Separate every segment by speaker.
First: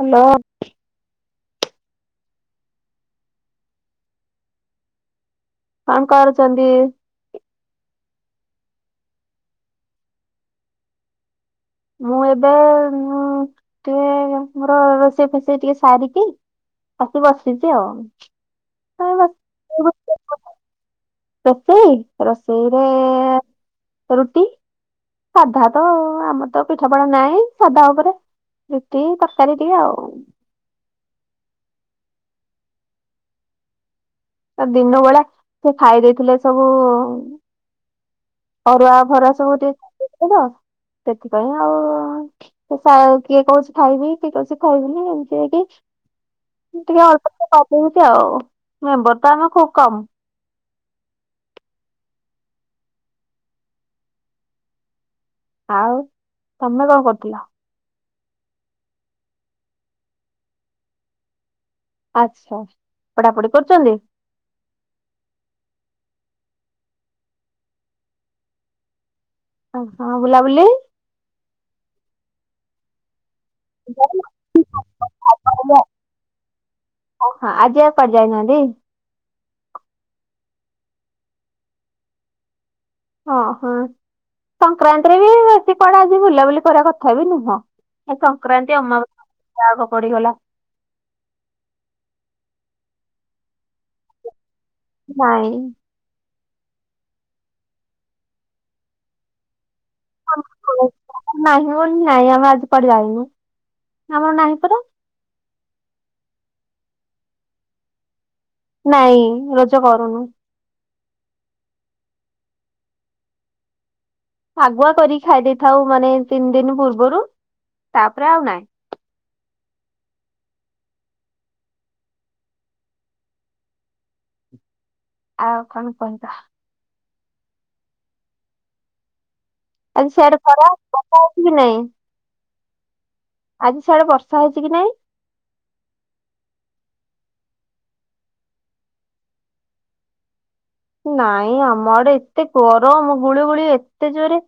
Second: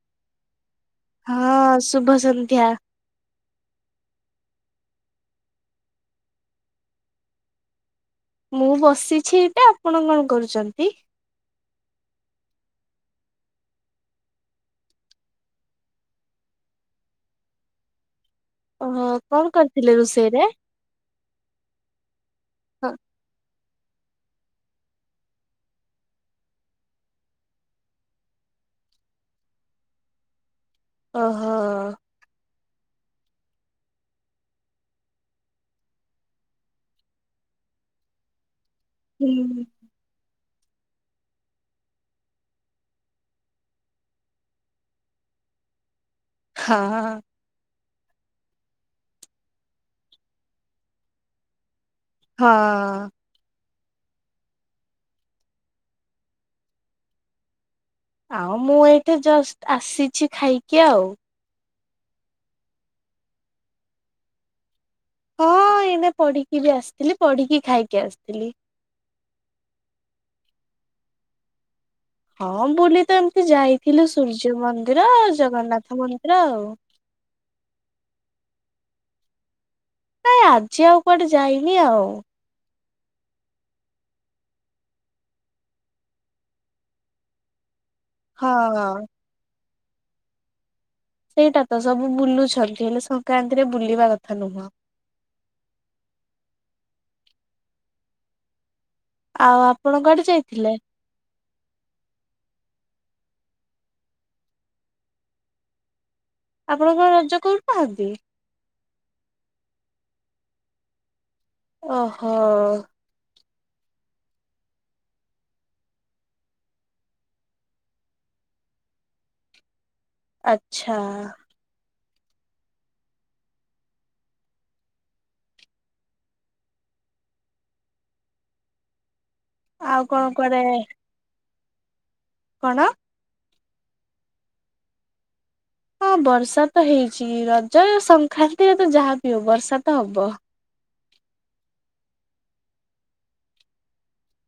Speaker 1: Hello.
Speaker 2: ହଁ ଶୁଭ ସନ୍ଧ୍ୟା।
Speaker 1: କଣ କରୁଚନ୍ତି?
Speaker 2: ମୁଁ ବସିଛି ଏଟା ଆପଣ କଣ କରୁଛନ୍ତି?
Speaker 1: ମୁଁ ଏବେ ଟିକେ ମୋର ରୋଷେଇ ଫୋସେଇ ଟିକେ ସାରିକି ଆସି ବସିଛି ଆଉ। ଏ
Speaker 2: ଓହୋ
Speaker 1: ବସ-
Speaker 2: କଣ କରିଥିଲେ ରୋଷେଇରେ?
Speaker 1: ରୋଷେଇ ରୋଷେଇରେ ରୁଟି ସାଧା ତ ଆମର ତ ପିଠା ପଣା ନାହିଁ ସାଧା ଉପରେ। ରୁଟି ତରକାରୀ ଟିକେ ଆଉ।
Speaker 2: ଓହୋ।
Speaker 1: ତା ଦିନ ବେଳା ସେ ଖାଇ ଦେଇଥିଲେ ସବୁ ଅରୁଆ ଭରୁଆ ସବୁ
Speaker 2: ହୁଁ।
Speaker 1: ଟିକେ ଚାଲି ତ ସେଥିପାଇଁ ଆଉ। କିଏ କହୁଛି ଖାଇବି କିଏ କହୁଛି ଖାଇବିନି ଏମିତି ହେଇକି ଟିକେ
Speaker 2: ହଁ
Speaker 1: ଅଳ୍ପ କରିଦଉଛି ଆଉ ମେମ୍ବର ତ ଆମ ଖୁବ କମ୍।
Speaker 2: ହଁ।
Speaker 1: ଆଉ ତମେ କଣ କରୁଥିଲ?
Speaker 2: ଆଉ ମୁଁ ଏଇଠି ଜଷ୍ଟ ଆସିଛି ଖାଇକି ଆଉ।
Speaker 1: ଆଚ୍ଛା ପଢାପଢି କରୁଚନ୍ତି?
Speaker 2: ହଁ ଏଇନା ପଢିକି ବି ଆସିଥିଲି ପଢିକି ଖାଇକି ଆସିଥିଲି।
Speaker 1: ଓ ହଁ ବୁଲାବୁଲି?
Speaker 2: ହଁ ବୁଲି ତ ଏମତି ଯାଇଥିଲୁ ସୂର୍ଯ୍ୟ ମନ୍ଦିର ଜଗନ୍ନାଥ ମନ୍ଦିର ଆଉ।
Speaker 1: ଓହୋ ଆଜି ଆଉ କୁଆଡେ ଯାଇନାହାନ୍ତି?
Speaker 2: ନାଇଁ ଆଜି ଆଉ କୁଆଡେ ଯାଇନି ଆଉ।
Speaker 1: ଓହୋ ସଂକ୍ରାନ୍ତିରେ ବି ବେଶୀ କୁଆଡା ଆଜି ବୁଲାବୁଲି କରିବା କଥା ବି ନୁହଁ। ଏ
Speaker 2: ହଁ।
Speaker 1: ସଂକ୍ରାନ୍ତି ଅମାବସ୍ୟା [unintelligible] ପଡିଗଲା।
Speaker 2: ସେଇଟା ତ ସବୁ ବୁଲୁଛନ୍ତି ହେଲେ ସଂକ୍ରାନ୍ତିରେ ବୁଲିବା କଥା ନୁହଁ।
Speaker 1: ନାଇଁ।
Speaker 2: ଆଉ ଆପଣ କୁଆଡେ ଯାଇଥିଲେ?
Speaker 1: ନାହିଁ ବୋଲି ନାଇଁ ଆମେ ଆଜି କୁଆଡେ ଯାଇନୁ ଆମର ନାହିଁ ପରା।
Speaker 2: ଆପଣ କଣ ରଜ କରୁନାହାନ୍ତି?
Speaker 1: ନାଇଁ ରଜ କରୁନୁ।
Speaker 2: ଓହୋ।
Speaker 1: ଆଗୁଆ କରିିକି ଖାଇ ଦେଇଥାଉ ମାନେ ତିନି ଦିନ ପୂର୍ବରୁ ତାପରେ ଆଉ ନାଇଁ।
Speaker 2: ଆଚ୍ଛା।
Speaker 1: ଆଉ କଣ କୁହନ୍ତୁ? ଆ
Speaker 2: ଆଉ କଣ
Speaker 1: ସେଆଡା
Speaker 2: କୁଆଡେ
Speaker 1: ଖରା ବର୍ଷା ହଉଛି କି ନାଇଁ?
Speaker 2: କଣ?
Speaker 1: ଆଜି ସିଆଡେ ବର୍ଷା ହେଇଛି କି ନାଇଁ?
Speaker 2: ହଁ ବର୍ଷା ତ ହେଇଛି ରଜ ସଂକ୍ରାନ୍ତିରେ ତ ଯାହା ବି ହବ ବର୍ଷା ତ ହବ।
Speaker 1: ନାଇଁ ଆମ ଆଡେ ଏତେ ଗରମ ଗୁଳିୁ ଗୁଳି ଏତେ ଜୋରେ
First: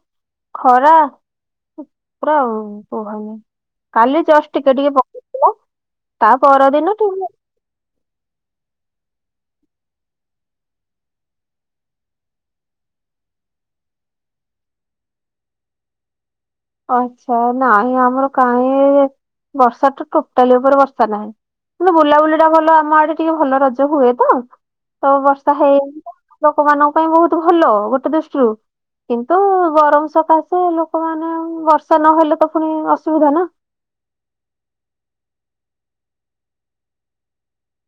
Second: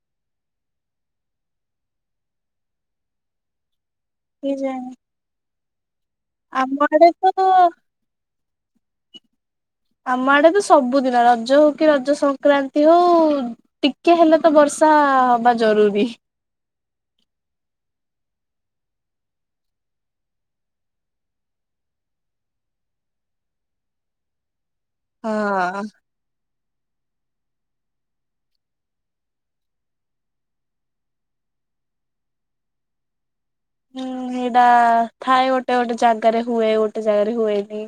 Speaker 1: ଖରା ପୁରା କୁହନି। କାଲି ଜଷ୍ଟ ଟିକେ ଟିକେ
Speaker 2: କେଜାଣି
Speaker 1: ପକଉଥିଲା ତା
Speaker 2: ଆମ
Speaker 1: ପରଦିନ
Speaker 2: ଆଡେ
Speaker 1: ଟି
Speaker 2: ତ
Speaker 1: [unintelligible]
Speaker 2: [inaudible] ଆମ ଆଡେ ତ ସବୁଦିନ ରଜ ହଉ କି ରଜ ସଂକ୍ରାନ୍ତି ହଉ ଟିକେ ହେଲେ ତ ବର୍ଷା ହବା ଜରୁରୀ।
Speaker 1: ଆଚ୍ଛା ନାହିଁ ଆମର କାହିଁ ବର୍ଷାଠୁ ଟୋଟାଲି ଉପରେ ବର୍ଷା ନାହିଁ। କିନ୍ତୁ ବୁଲାବୁଲି ଟା ଭଲ ଆମ ଆଡେ ଟିକେ ଭଲ ରଜ ହୁଏ ତ ତ ବର୍ଷା ହେଇ
Speaker 2: ହଁ।
Speaker 1: ଲୋକମାନଙ୍କ ପାଇଁ ବହୁତ ଭଲ ଗୋଟେ ଦୃଷ୍ଟିରୁ କିନ୍ତୁ ଗରମ ସକାଶେ ଲୋକମାନେ ବର୍ଷା ନହେଲେ ତ ପୁଣି ଅସୁବିଧା ନା।
Speaker 2: ହୁଁ ସେଇଟା ଥାଏ ଗୋଟେ ଗୋଟେ ଜାଗାରେ ହୁଏ ଗୋଟେ ଜାଗାରେ ହୁଏନି।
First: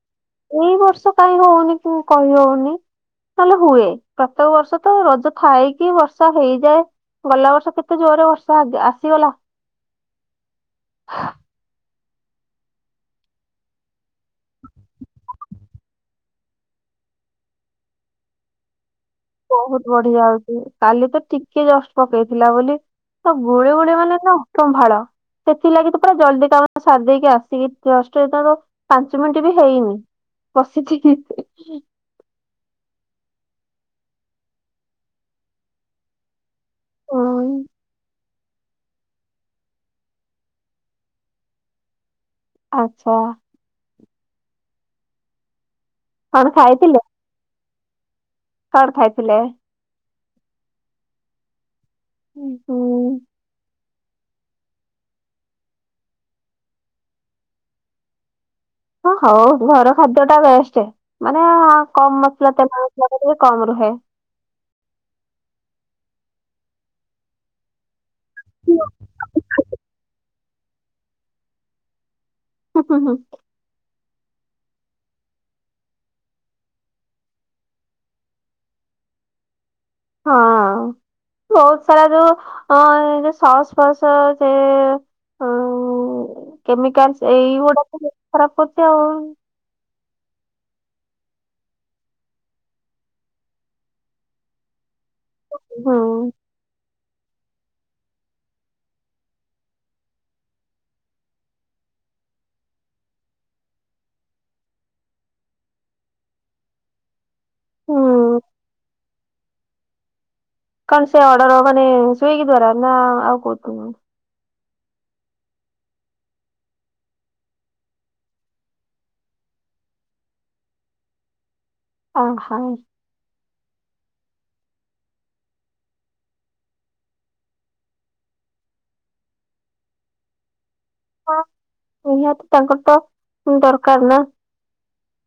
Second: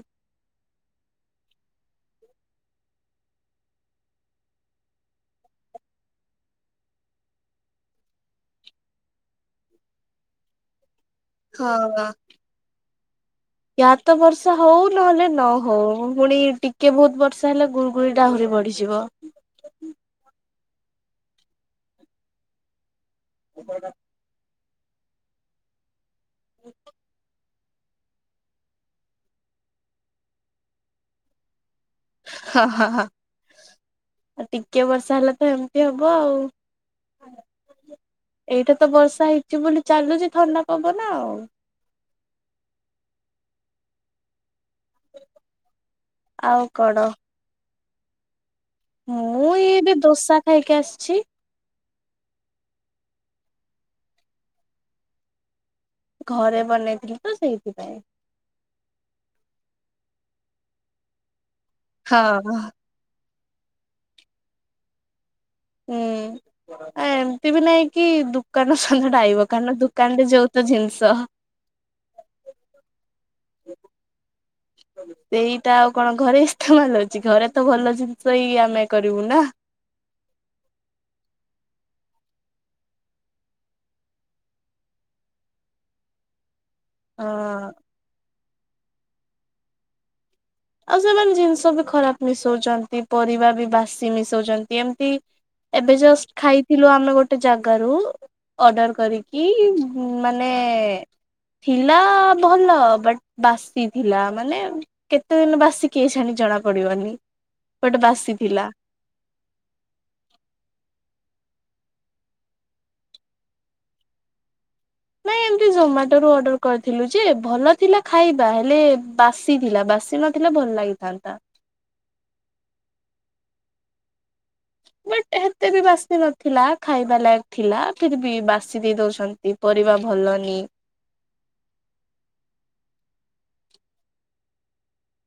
Speaker 1: ଏଇ ବର୍ଷ କାହିଁକି ହଉନି କହିହଉନି। ନହେଲେ ହୁଏ ପ୍ରତ୍ୟେକ ବର୍ଷ ତ ରଜ ଥାଇକି ବର୍ଷା ହେଇଯାଏ। ଗଲା ବର୍ଷ କେତେ ଜୋରରେ ବର୍ଷାଗ ଆସିଗଲା।
Speaker 2: ହଁ। ୟା ତ ବର୍ଷା ହଉ ନହେଲେ ନ ହଉ ପୁଣି ଟିକେ ବହୁତ ବର୍ଷା ହେଲେ ଗୁଳୁଗୁଳି ଟା ଆହୁରି ବଢିଯିବ।
Speaker 1: ବହୁତ ବଢି ଯାଉଛି କାଲି ତ ଟିକେ ଜଷ୍ଟ ପକେଇଥିଲା ବୋଲି ତ ଗୁଳି ଗୋଳି ମାନେ ଅସମ୍ଭାଳ ସେଥିଲାଗି ତ ପୁରା ଜଲଦି କାମ ସାରି ଦେଇକି ଆସ୍ କି ଜଷ୍ଟ ତ ପାଞ୍ଚ ମିନିଟ ବି ହେଇନି ବସିଛି।
Speaker 2: ହଁ ହଁ ହଁ। ଆଉ ଟିକେ ବର୍ଷା ହେଲେ ତ ଏମିତି ହବ ଆଉ।
Speaker 1: ହୁଁ,
Speaker 2: ଏଇଟା ତ ବର୍ଷା ହେଇଛି ବୋଲି ଚାଲୁଛି ଥଣ୍ଡା ପବନ ଆଉ।
Speaker 1: ଆଚ୍ଛା। କଣ
Speaker 2: ଆଉ
Speaker 1: ଖାଇଥିଲେ
Speaker 2: କଣ?
Speaker 1: କଣ ଖାଇଥିଲେ?
Speaker 2: ମୁଁ ଏଇ ଏବେ ଦୋସା ଖାଇକି ଆସିଛି।
Speaker 1: ହୁଁ ହୁଁ।
Speaker 2: ଘରେ ବନେଇଥିଲି ତ ସେଇଥିପାଇଁ।
Speaker 1: ହ ହଉ ଘର ଖାଦ୍ୟ ଟା ବେଷ୍ଟ ମାନେ କମ ମସଲା
Speaker 2: ହଁ।
Speaker 1: [unintelligible] [unintelligible] ଟିକେ କମ ରୁହେ।
Speaker 2: ହୁଁ ଏମିତି ବି ନାଇଁ କି
Speaker 1: ହୁଁ
Speaker 2: ଦୋକାନ ସନ୍ଧ୍ୟାଟା ଆଇବ କାରଣ ଦୋକାନ ରେ ଯଉ ତ ଜିନିଷ
Speaker 1: ହୁଁ ହୁଁ ହୁଁ।
Speaker 2: ସେଇଟା ଆଉ କଣ ଘରେ ଇସ୍ତେମାଲ ଅଉଛି ଘରେ ତ ଭଲ ଜିନିଷ ହେଇ ଆମେ କରିବୁ ନା।
Speaker 1: ହଁ। ବହୁତ ସାରା ଯୋଉ ଅ ଯୋଉ ସସ ଫସ ସେ
Speaker 2: [inaudible]
Speaker 1: କେମିକାଲ
Speaker 2: ହଁ
Speaker 1: ଏଇଗୁଡା ଖରାପ କରୁଛି ଆଉ।
Speaker 2: ଆଉ ସେମାନେ ଜିନିଷ ବି ଖରାପ ମିଶଉଛନ୍ତି ପରିବା ବି ବାସି ମିଶଉଛନ୍ତି ଏମିତି ଏବେ
Speaker 1: ହୁଁ
Speaker 2: ଜଷ୍ଟ ଖାଇ ଥିଲୁ ଆମେ ଗୋଟେ ଜାଗାରୁ ଅର୍ଡର କରିକି ମାନେ ଥିଲା ଭଲ ବଟ୍ ବାସିଥିଲା ମାନେ ସେତେ ଦିନ ବାସି କିଏ ଛାଣି ଜଣା ପଡିବନି ବଟ୍ ବାସି
Speaker 1: ହୁଁ
Speaker 2: ଥିଲା।
Speaker 1: କଣ ସେ ଅର୍ଡର ହ ମାନେ ସ୍ଵିଗି ଦ୍ଵାରା ନା ଆଉ କୋଉଥିରୁ?
Speaker 2: ନାଇଁ ଏମତି ଜୋମାଟୋ ରୁ ଅର୍ଡର କରିଥିଲୁ ଯେ ଭଲ ଥିଲା ଖାଇବା ହେଲେ ବାସି ଥିଲା ବାସ୍। ନଥିଲେ ଭଲ ଲାଗିଥାନ୍ତା।
Speaker 1: ଅଁ ଖଁ।
Speaker 2: ବଟ ଏତେ ବି ବାସି ନଥିଲା ଖାଇବା ଲାୟକ ଥିଲା ଫିର ବି ବାସି ଦେଇ ଦଉଛନ୍। କିପରିବା ଭଲନି
Speaker 1: ହଁ ନିହାତି ତାଙ୍କର ତ ଦରକାର ନା।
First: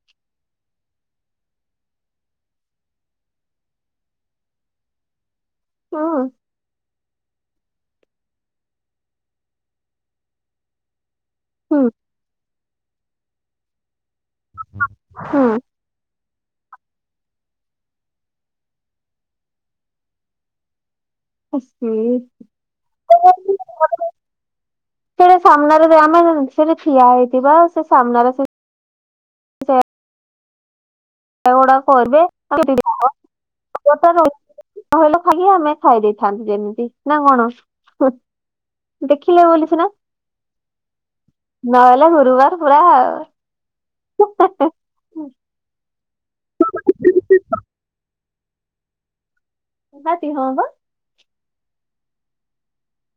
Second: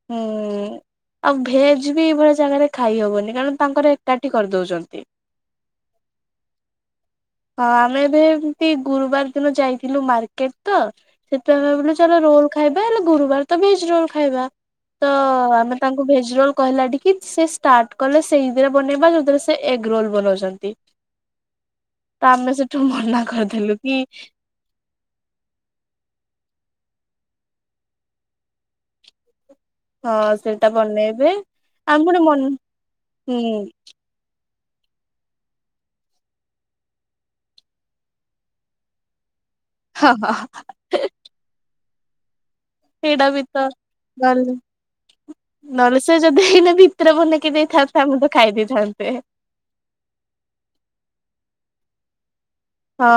Speaker 2: ହୁଁ। ଆଉ ଭେଜ ବି ଏଇଭଳିଆ ଜାଗାରେ ଖାଇହବନି କାରଣ ତାଙ୍କର ଏକାଠି କରିଦଉଛନ୍ତି।
Speaker 1: ହଁ।
Speaker 2: ହଁ ଆମେ ବି ଏମତି ଗୁରୁବାର ଦିନ ଯାଇଥିଲୁ ମାର୍କେଟ ତ ସେଥିପାଇଁ ଆମେ
Speaker 1: ହୁଁ
Speaker 2: ଭାବିଲୁ ଚାଲ ରୋଲ ଖାଇବା ହେଲେ ଗୁରୁବାର ତ ଭେଜ ରୋଲ ଖାଇବା ତ ଆମେ ତାଙ୍କୁ ଭେଜ ରୋଲ କହିଲା ଟିକ କି ସେ ଷ୍ଟାର୍ଟ କଲେ ସେଇଥିରେ ବନେଇବା ଯେଉଁଥିରେ ସେ ଏଗ ରୋଲ ବନଉଛନ୍ତି। ତ ଆମେ ସେଠୁ ମନା କରିଦେଲୁ କି
Speaker 1: [unintelligible] ହେଲେ ସାମ୍ନାରେ ଆମେ ସେଠି ଠିଆ ହେଇଥିବା ସେ ସାମ୍ନାରେ
Speaker 2: ହଁ ସେଇଟା ବନେଇବେ
Speaker 1: ଜାଗା ଗୁଡା
Speaker 2: ଆଉ
Speaker 1: କରିବେ
Speaker 2: ପୁଣି ମ
Speaker 1: ଆମେ
Speaker 2: ହୁଁ
Speaker 1: କହିଲ ଖାଲି ଆମେ ଖାଇ ଦେଇଥାନ୍ତୁ ଯେମିତି ନା କଣ? ଦେଖିଲେ ବୋଲି ସିନା।
Speaker 2: ହଁ ହଁ।
Speaker 1: ନହେଲେ ଗୁରୁବାର ପୁରା
Speaker 2: ସେଇଟା ବି ତ ଭଲ ନହେଲେ ସେ ଯଦି ହେଇନା ଭିତରେ ବନେଇକି ଦେଇଥାନ୍ତି ଆମେ ତ ଖାଇ ଦେଇଥାନ୍ତେ।
Speaker 1: ନିହାତି ହଁ ବା।
Speaker 2: ହଁ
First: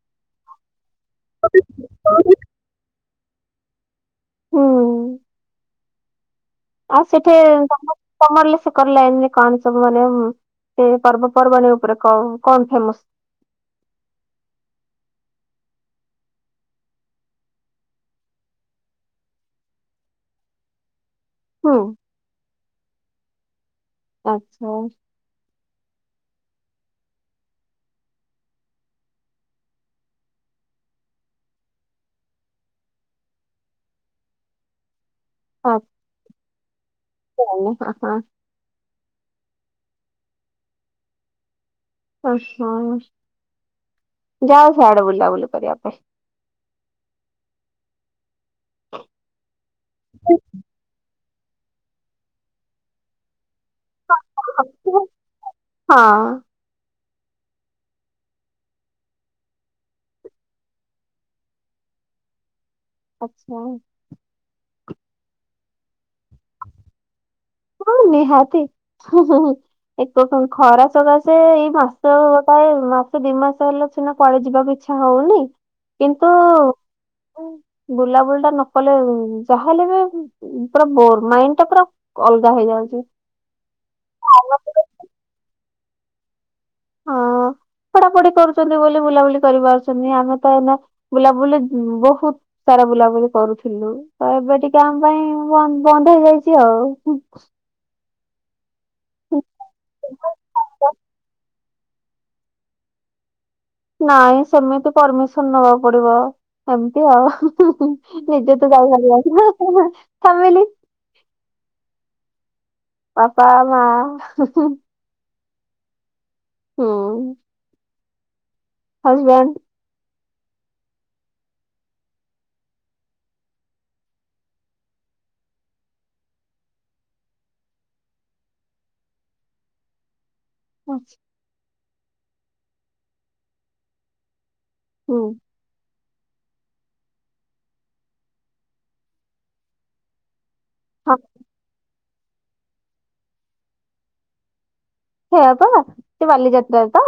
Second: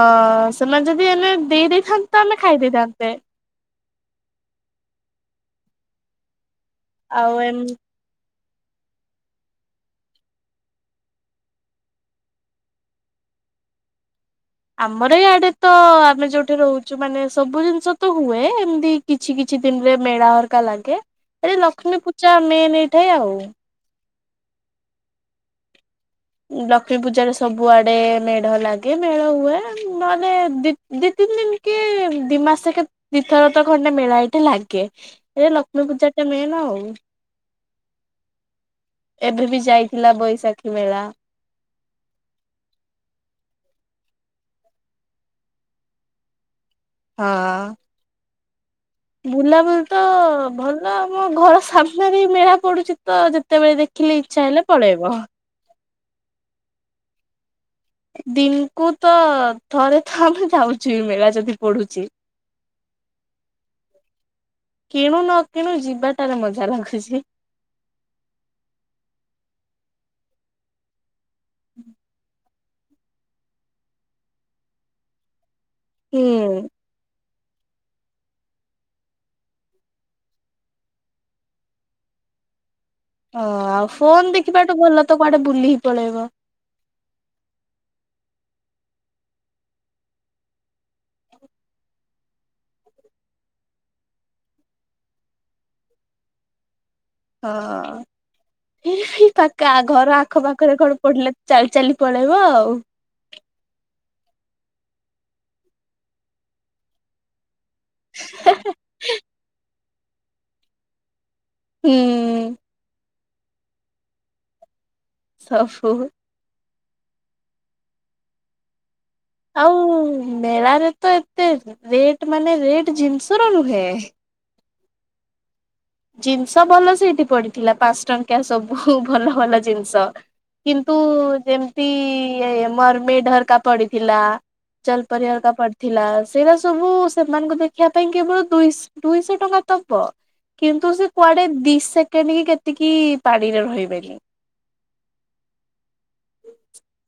Speaker 2: ସେମାନେ ଯଦି ଏଇନେ ଦେଇ ଦେଇଥାନ୍ତେ ତ ଆମେ ଖାଇ ଦେଇଥାନ୍ତେ।
Speaker 1: ହୁଁ ଆଉ ସେଠି ତମ [unintelligible] କଣ ସବୁ ମାନେ ସେ ପର୍ବପର୍ବାଣି ଉପରେ କ କଣ ଫେମସ୍?
Speaker 2: ଆମର ଇଆଡେ ତ ଆମେ ଯୋଉଠି ରହୁଛୁ ମାନେ ସବୁ ଜିନିଷ ତ ହୁଏ ଏମିତି କିଛି କିଛି ଦିନରେ ମେଳା ହରକା ଲାଗେ ଏ
Speaker 1: ହୁଁ
Speaker 2: ଲକ୍ଷ୍ମୀ ପୂଜା ମେନ ଏଇଠେ ଆଉ।
Speaker 1: ଆଚ୍ଛା।
Speaker 2: ଲକ୍ଷ୍ମୀ ପୂଜାରେ ସବୁଆଡେ ମେଢ ଲାଗେ ମେଢ ହୁଏ ନହେଲେ ଦି ତିନି ଦିନ କେ ଦି ମାସକ ଦିଥର ତ ଖଣ୍ଡେ ମେଳା ଏଇଠେ ଲାଗେ। ଏ ଲକ୍ଷ୍ମୀ ପୂଜା ଟା ମେନ ଆଉ।
Speaker 1: ହ [unintelligible]
Speaker 2: ଏବେ ବି ଯାଇଥିଲା ବୈଶାଖୀ ମେଳା।
Speaker 1: ଅ ହଁ, ଯାଉ ସିଆଡେ ବୁଲାବୁଲି କରିବା ପାଇଁ।
Speaker 2: ହଁ।
Speaker 1: [unintelligible]
Speaker 2: ବୁଲାବୁଲି ତ ଭଲ ଆମ ଘର ସାମ୍ନାରେ ମେଳା ହିଁ ପଡୁଛି ତ ଯେତେବେଳେ ଦେଖ ଖିଲେ ଇଚ୍ଛା ହେଲେ ପଳେଇବ।
Speaker 1: ହଁ।
Speaker 2: ଦିନକୁ ତ ଥରେ ତ ଆମେ ଯାଉଛୁ ମେଳା ଯଦି ପଢୁଛି। [inaudible]
Speaker 1: ଆଚ୍ଛା।
Speaker 2: କିଣୁ ନ କିଣୁ ଯିବାଟାରେ ମଜା ଲାଗୁଛି।
Speaker 1: ହଁ ନିହାତି, ଏକ ଖରା ସକାସେ ଏଇ ମାସ ପ୍ରାୟ ମାସେ ଦି ମାସ ହେଲା ସିନା କୁଆଡେ ଯିବାକୁ ଇଚ୍ଛା ହଉନି
Speaker 2: ହୁଁ
Speaker 1: କିନ୍ତୁ ବୁଲାବୁଲି ଟା ନ କଲେ ଯାହାଲେ ବି ପୁରା ବୋର ମାଇଣ୍ଡ ଟା ପୁରା ଅଲଗା ହେଇଯାଉଛି।
Speaker 2: ଓଁ ଆଉ ଫୋନ ଦେଖିବାଠୁ ଭଲ ତ କୁଆଡେ ବୁଲି ହି ପଳେଇବ।
Speaker 1: ହଁ ପଢାପଢି କରୁଛନ୍ତି ବୋଲି ବୁଲାବୁଲି କରିପାରୁଛନ୍ତି ଆମେ ତ ଏନା ବୁଲାବୁଲି ବହୁତ ସାରା ବୁଲାବୁଲି କରୁଥିଲୁ ତ ଏବେ ଟିକେ ଆମ ପାଇଁ ବନ୍ଦ ହେଇଯାଇଛି ଆଉ।
Speaker 2: ହଁ ପାକ ଘର ଆଖ ପାଖରେ କୁଆଡେ ପଡ଼ିଲେ ଚାଲି ଚାଲି ପଳେଇବ ଆଉ।
Speaker 1: ନାଇଁ ସେମିତି ପରମିସନ ନବାକୁ ପଡିବ ଏମିତି ଆଉ। [unintelligible] ନିଜେ ତ ଯାଇପାରିବ, କିନ୍ତୁ ଫ୍ୟାମିଲି
Speaker 2: ହୁଁ।
Speaker 1: ବାପା ମା।
Speaker 2: ଶାଶୁ।
Speaker 1: ହୁଁ। ହଜବ୍ୟାଣ୍ଡ।
Speaker 2: ଆଉ ମେଳାରେ ତ ଏତେ ରେଟ ମାନେ ରେଟ ଜିନିଷ ର ନୁହେଁ। ଜିନିଷ ଭଲ ସେଇଠି ପଡିଥିଲା ପାଞ୍ଚ ଟଙ୍କିଆ ସବୁ ଭଲ ଭଲ ଜିନିଷ। କିନ୍ତୁ ଯେମତି ମର୍ମେଡ ହେରକା ପଡିଥିଲା। ଚଲ
Speaker 1: ହୁଁ
Speaker 2: ପରି ହାରା ପଡ୍ ଥିଲା ସେଇରା ସବୁ ସେମାନଙ୍କୁ ଦେଖିବା ପାଇଁ କେବଳ ଦୁଇ ଦୁଇଶହ ଟଙ୍କା ଦବ। କିନ୍ତୁ ସେ
Speaker 1: ହଁ
Speaker 2: କୁଆଡେ ଦିଶ ସେକେଣ୍ଡ କି କେତିକି ପାଡିରେ ରହିବେନି।
Speaker 1: ସେୟା ପା ସେ ବାଲିଯାତ୍ରାରେ ତ।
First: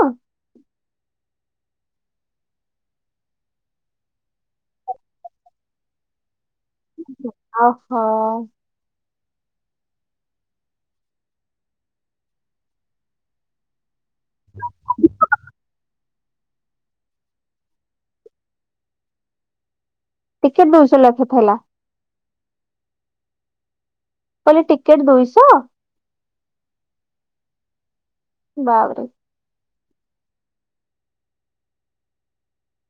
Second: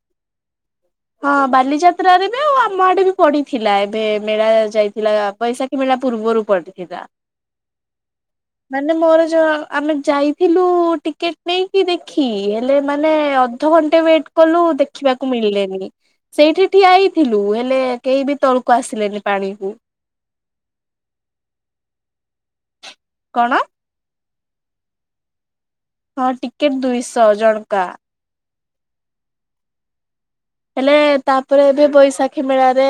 Speaker 2: ହଁ ବାଲିଯାତ୍ରାରେ ବି ଆଉ ଆମ ଆଡେ ବି ପଡିଥିଲା ଏବେ ମେଳା ଯାଇଥିଲା ପଇସା କି ମେଳା ପୂର୍ବରୁ ପଡ଼
Speaker 1: ଓହୋ।
Speaker 2: ମାନେ ମୋର ଯ ଆମେ ଯାଇଥିଲୁ ଟିକେଟ ନେଇକି ଦେଖି ହେଲେ ମାନେ ଅଧଘଣ୍ଟେ ୱେଟ୍ କଲୁ ଦେଖିବାକୁ ମିଳିଲେନି। ସେଇଠି ଠିଆ ହେଇଥିଲୁ ହେଲେ କେହି ବି ତଳକୁ ଆସିଲେନି ପାଣିକୁ।
Speaker 1: ଟିକେଟ ଦଉଛ ଲକ୍ଷ ଥିଲା।
Speaker 2: କଣ?
Speaker 1: କହିଲି ଟିକେଟ ଦୁଇଶ?
Speaker 2: ହଁ ଟିକେଟ ଦୁଇଶ ଜଣକା।
Speaker 1: ବାବରେ।
Speaker 2: ହେଲେ ତାପରେ ଏବେ ବୈଶାଖୀ ମେଳାରେ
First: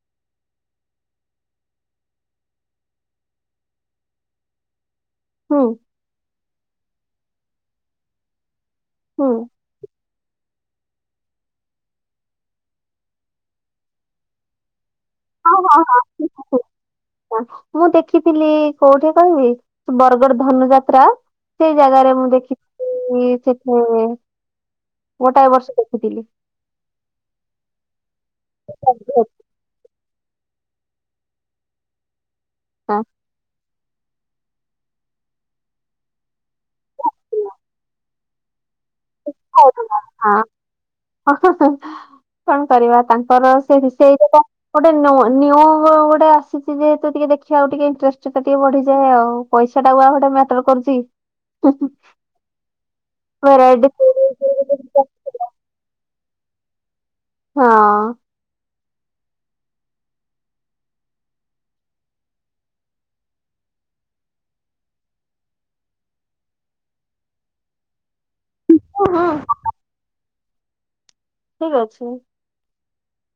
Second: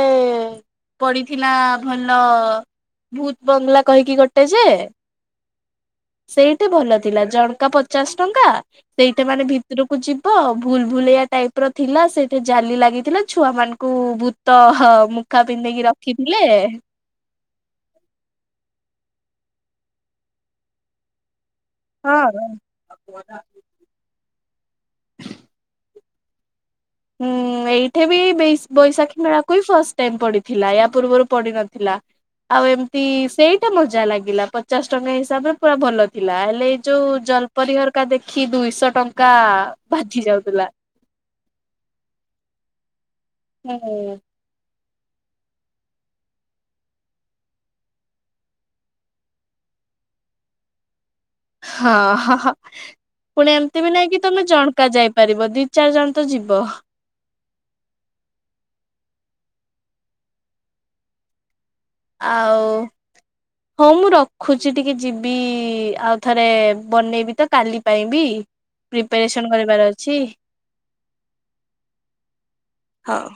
Speaker 2: ପଡିଥିଲା ଭଲ ଭୁତ୍‌ ବଙ୍ଗଲା କହିକି ଗୋଟେ ଯେ
Speaker 1: ହୁଁ।
Speaker 2: ସେଇଠି ଭଲ ଥିଲା ଜଣ୍ କା ପଚାଶ ଟଙ୍କା ତେଇଠି
Speaker 1: ହୁଁ
Speaker 2: ମାନେ ଭି ତୁରୁକୁ ଯିବ୍ ଭୁଲ ଭୁଲେୟା ଟାଇପ ର ଥିଲା ସେ ତେ ଜାଲି ଲାଗିଥିଲା ଛୁଆ ମାନ୍‌ଙ୍କୁ ଭୂତ ହ ମୁଖା
Speaker 1: ହଁ
Speaker 2: ପିନ୍
Speaker 1: ହଁ ହଁ
Speaker 2: ପିନ୍ଧେଇକିରଖିଥିଲେ।
Speaker 1: ମୁଁ ଦେଖିଥିଲି କୋଉଠି କହିବି ବରଗଡ ଧନୁଯାତ୍ରା ସେଇ ଜାଗାରେ
Speaker 2: ହଁ।
Speaker 1: ମୁଁ ଦେଖି ଲି ଯେ ହୁଁ ଉଁ ଗୋଟାଏ ବର୍ଷ ଦେଖିଥିଲି।
Speaker 2: ହୁଁ ଏଇଠି ବି ବୈ ବୈଶାଖୀ ମେଳା କୁଇ ଫାଷ୍ଟ ଟାଇମ ପଡିଥିଲା ୟା ପୂର୍ବରୁ ପଡିନଥିଲା ଆଉ ଏମତି
Speaker 1: ହଁ
Speaker 2: ସେଇ ଟା ମଜା ଲାଗିଲା ପଚାଶ ଟଙ୍କା ହିସାବରେ ପୁରା ଭଲ ଥିଲା ହେଲେ ଏଇ ଯୋଉ ଜଲପରିହର କା ଦେଖି ଦୁଇଶ ଟଙ୍କା ବାଧି ଯାଉଥିଲା।
Speaker 1: ହ ହ ହ କଣ କରିବା ତାଙ୍କର ସେ
Speaker 2: ହଁ
Speaker 1: ରୁଷେଇରେ ତ ଗୋଟେ ନୁ ନିୟୁ ଗୋଡେ ଆସିଛି ଯେହେତୁ ଟିକେ ଦେଖି ଆକୁ ଟିକେ ଇଣ୍ଟରେଷ୍ଟ ଟା ଟିକେ ବଢିଯାଏ ଆଉ। ପଇସାଟା ଉଆ ଗୋଟେ ମ୍ୟାଟର କରୁଛି?
Speaker 2: [inaudible] ହଁ ହ ହ ପୁଣି ଏମତି
Speaker 1: ଭେରାଇଟି
Speaker 2: ବି ନାଇଁ କି ତମେ ଜଣ୍ କା ଯାଇପାରିବ ଦି ଚାରି ଜଣ ତ ଯିବ।
Speaker 1: ହଁ।
Speaker 2: ଆଉ? ହଉ ମୁଁ ରଖୁଛି ଟିକେ ଯିବି ଆଉ ଥରେ ବନେଇବି ତ କାଲି ପାଇଁ ବି।
Speaker 1: ହଁ
Speaker 2: ପ୍ରିପାରେସନ କରିବାର ଅଛି।
Speaker 1: ଠିକ ଅଛି।
Speaker 2: ହଉ।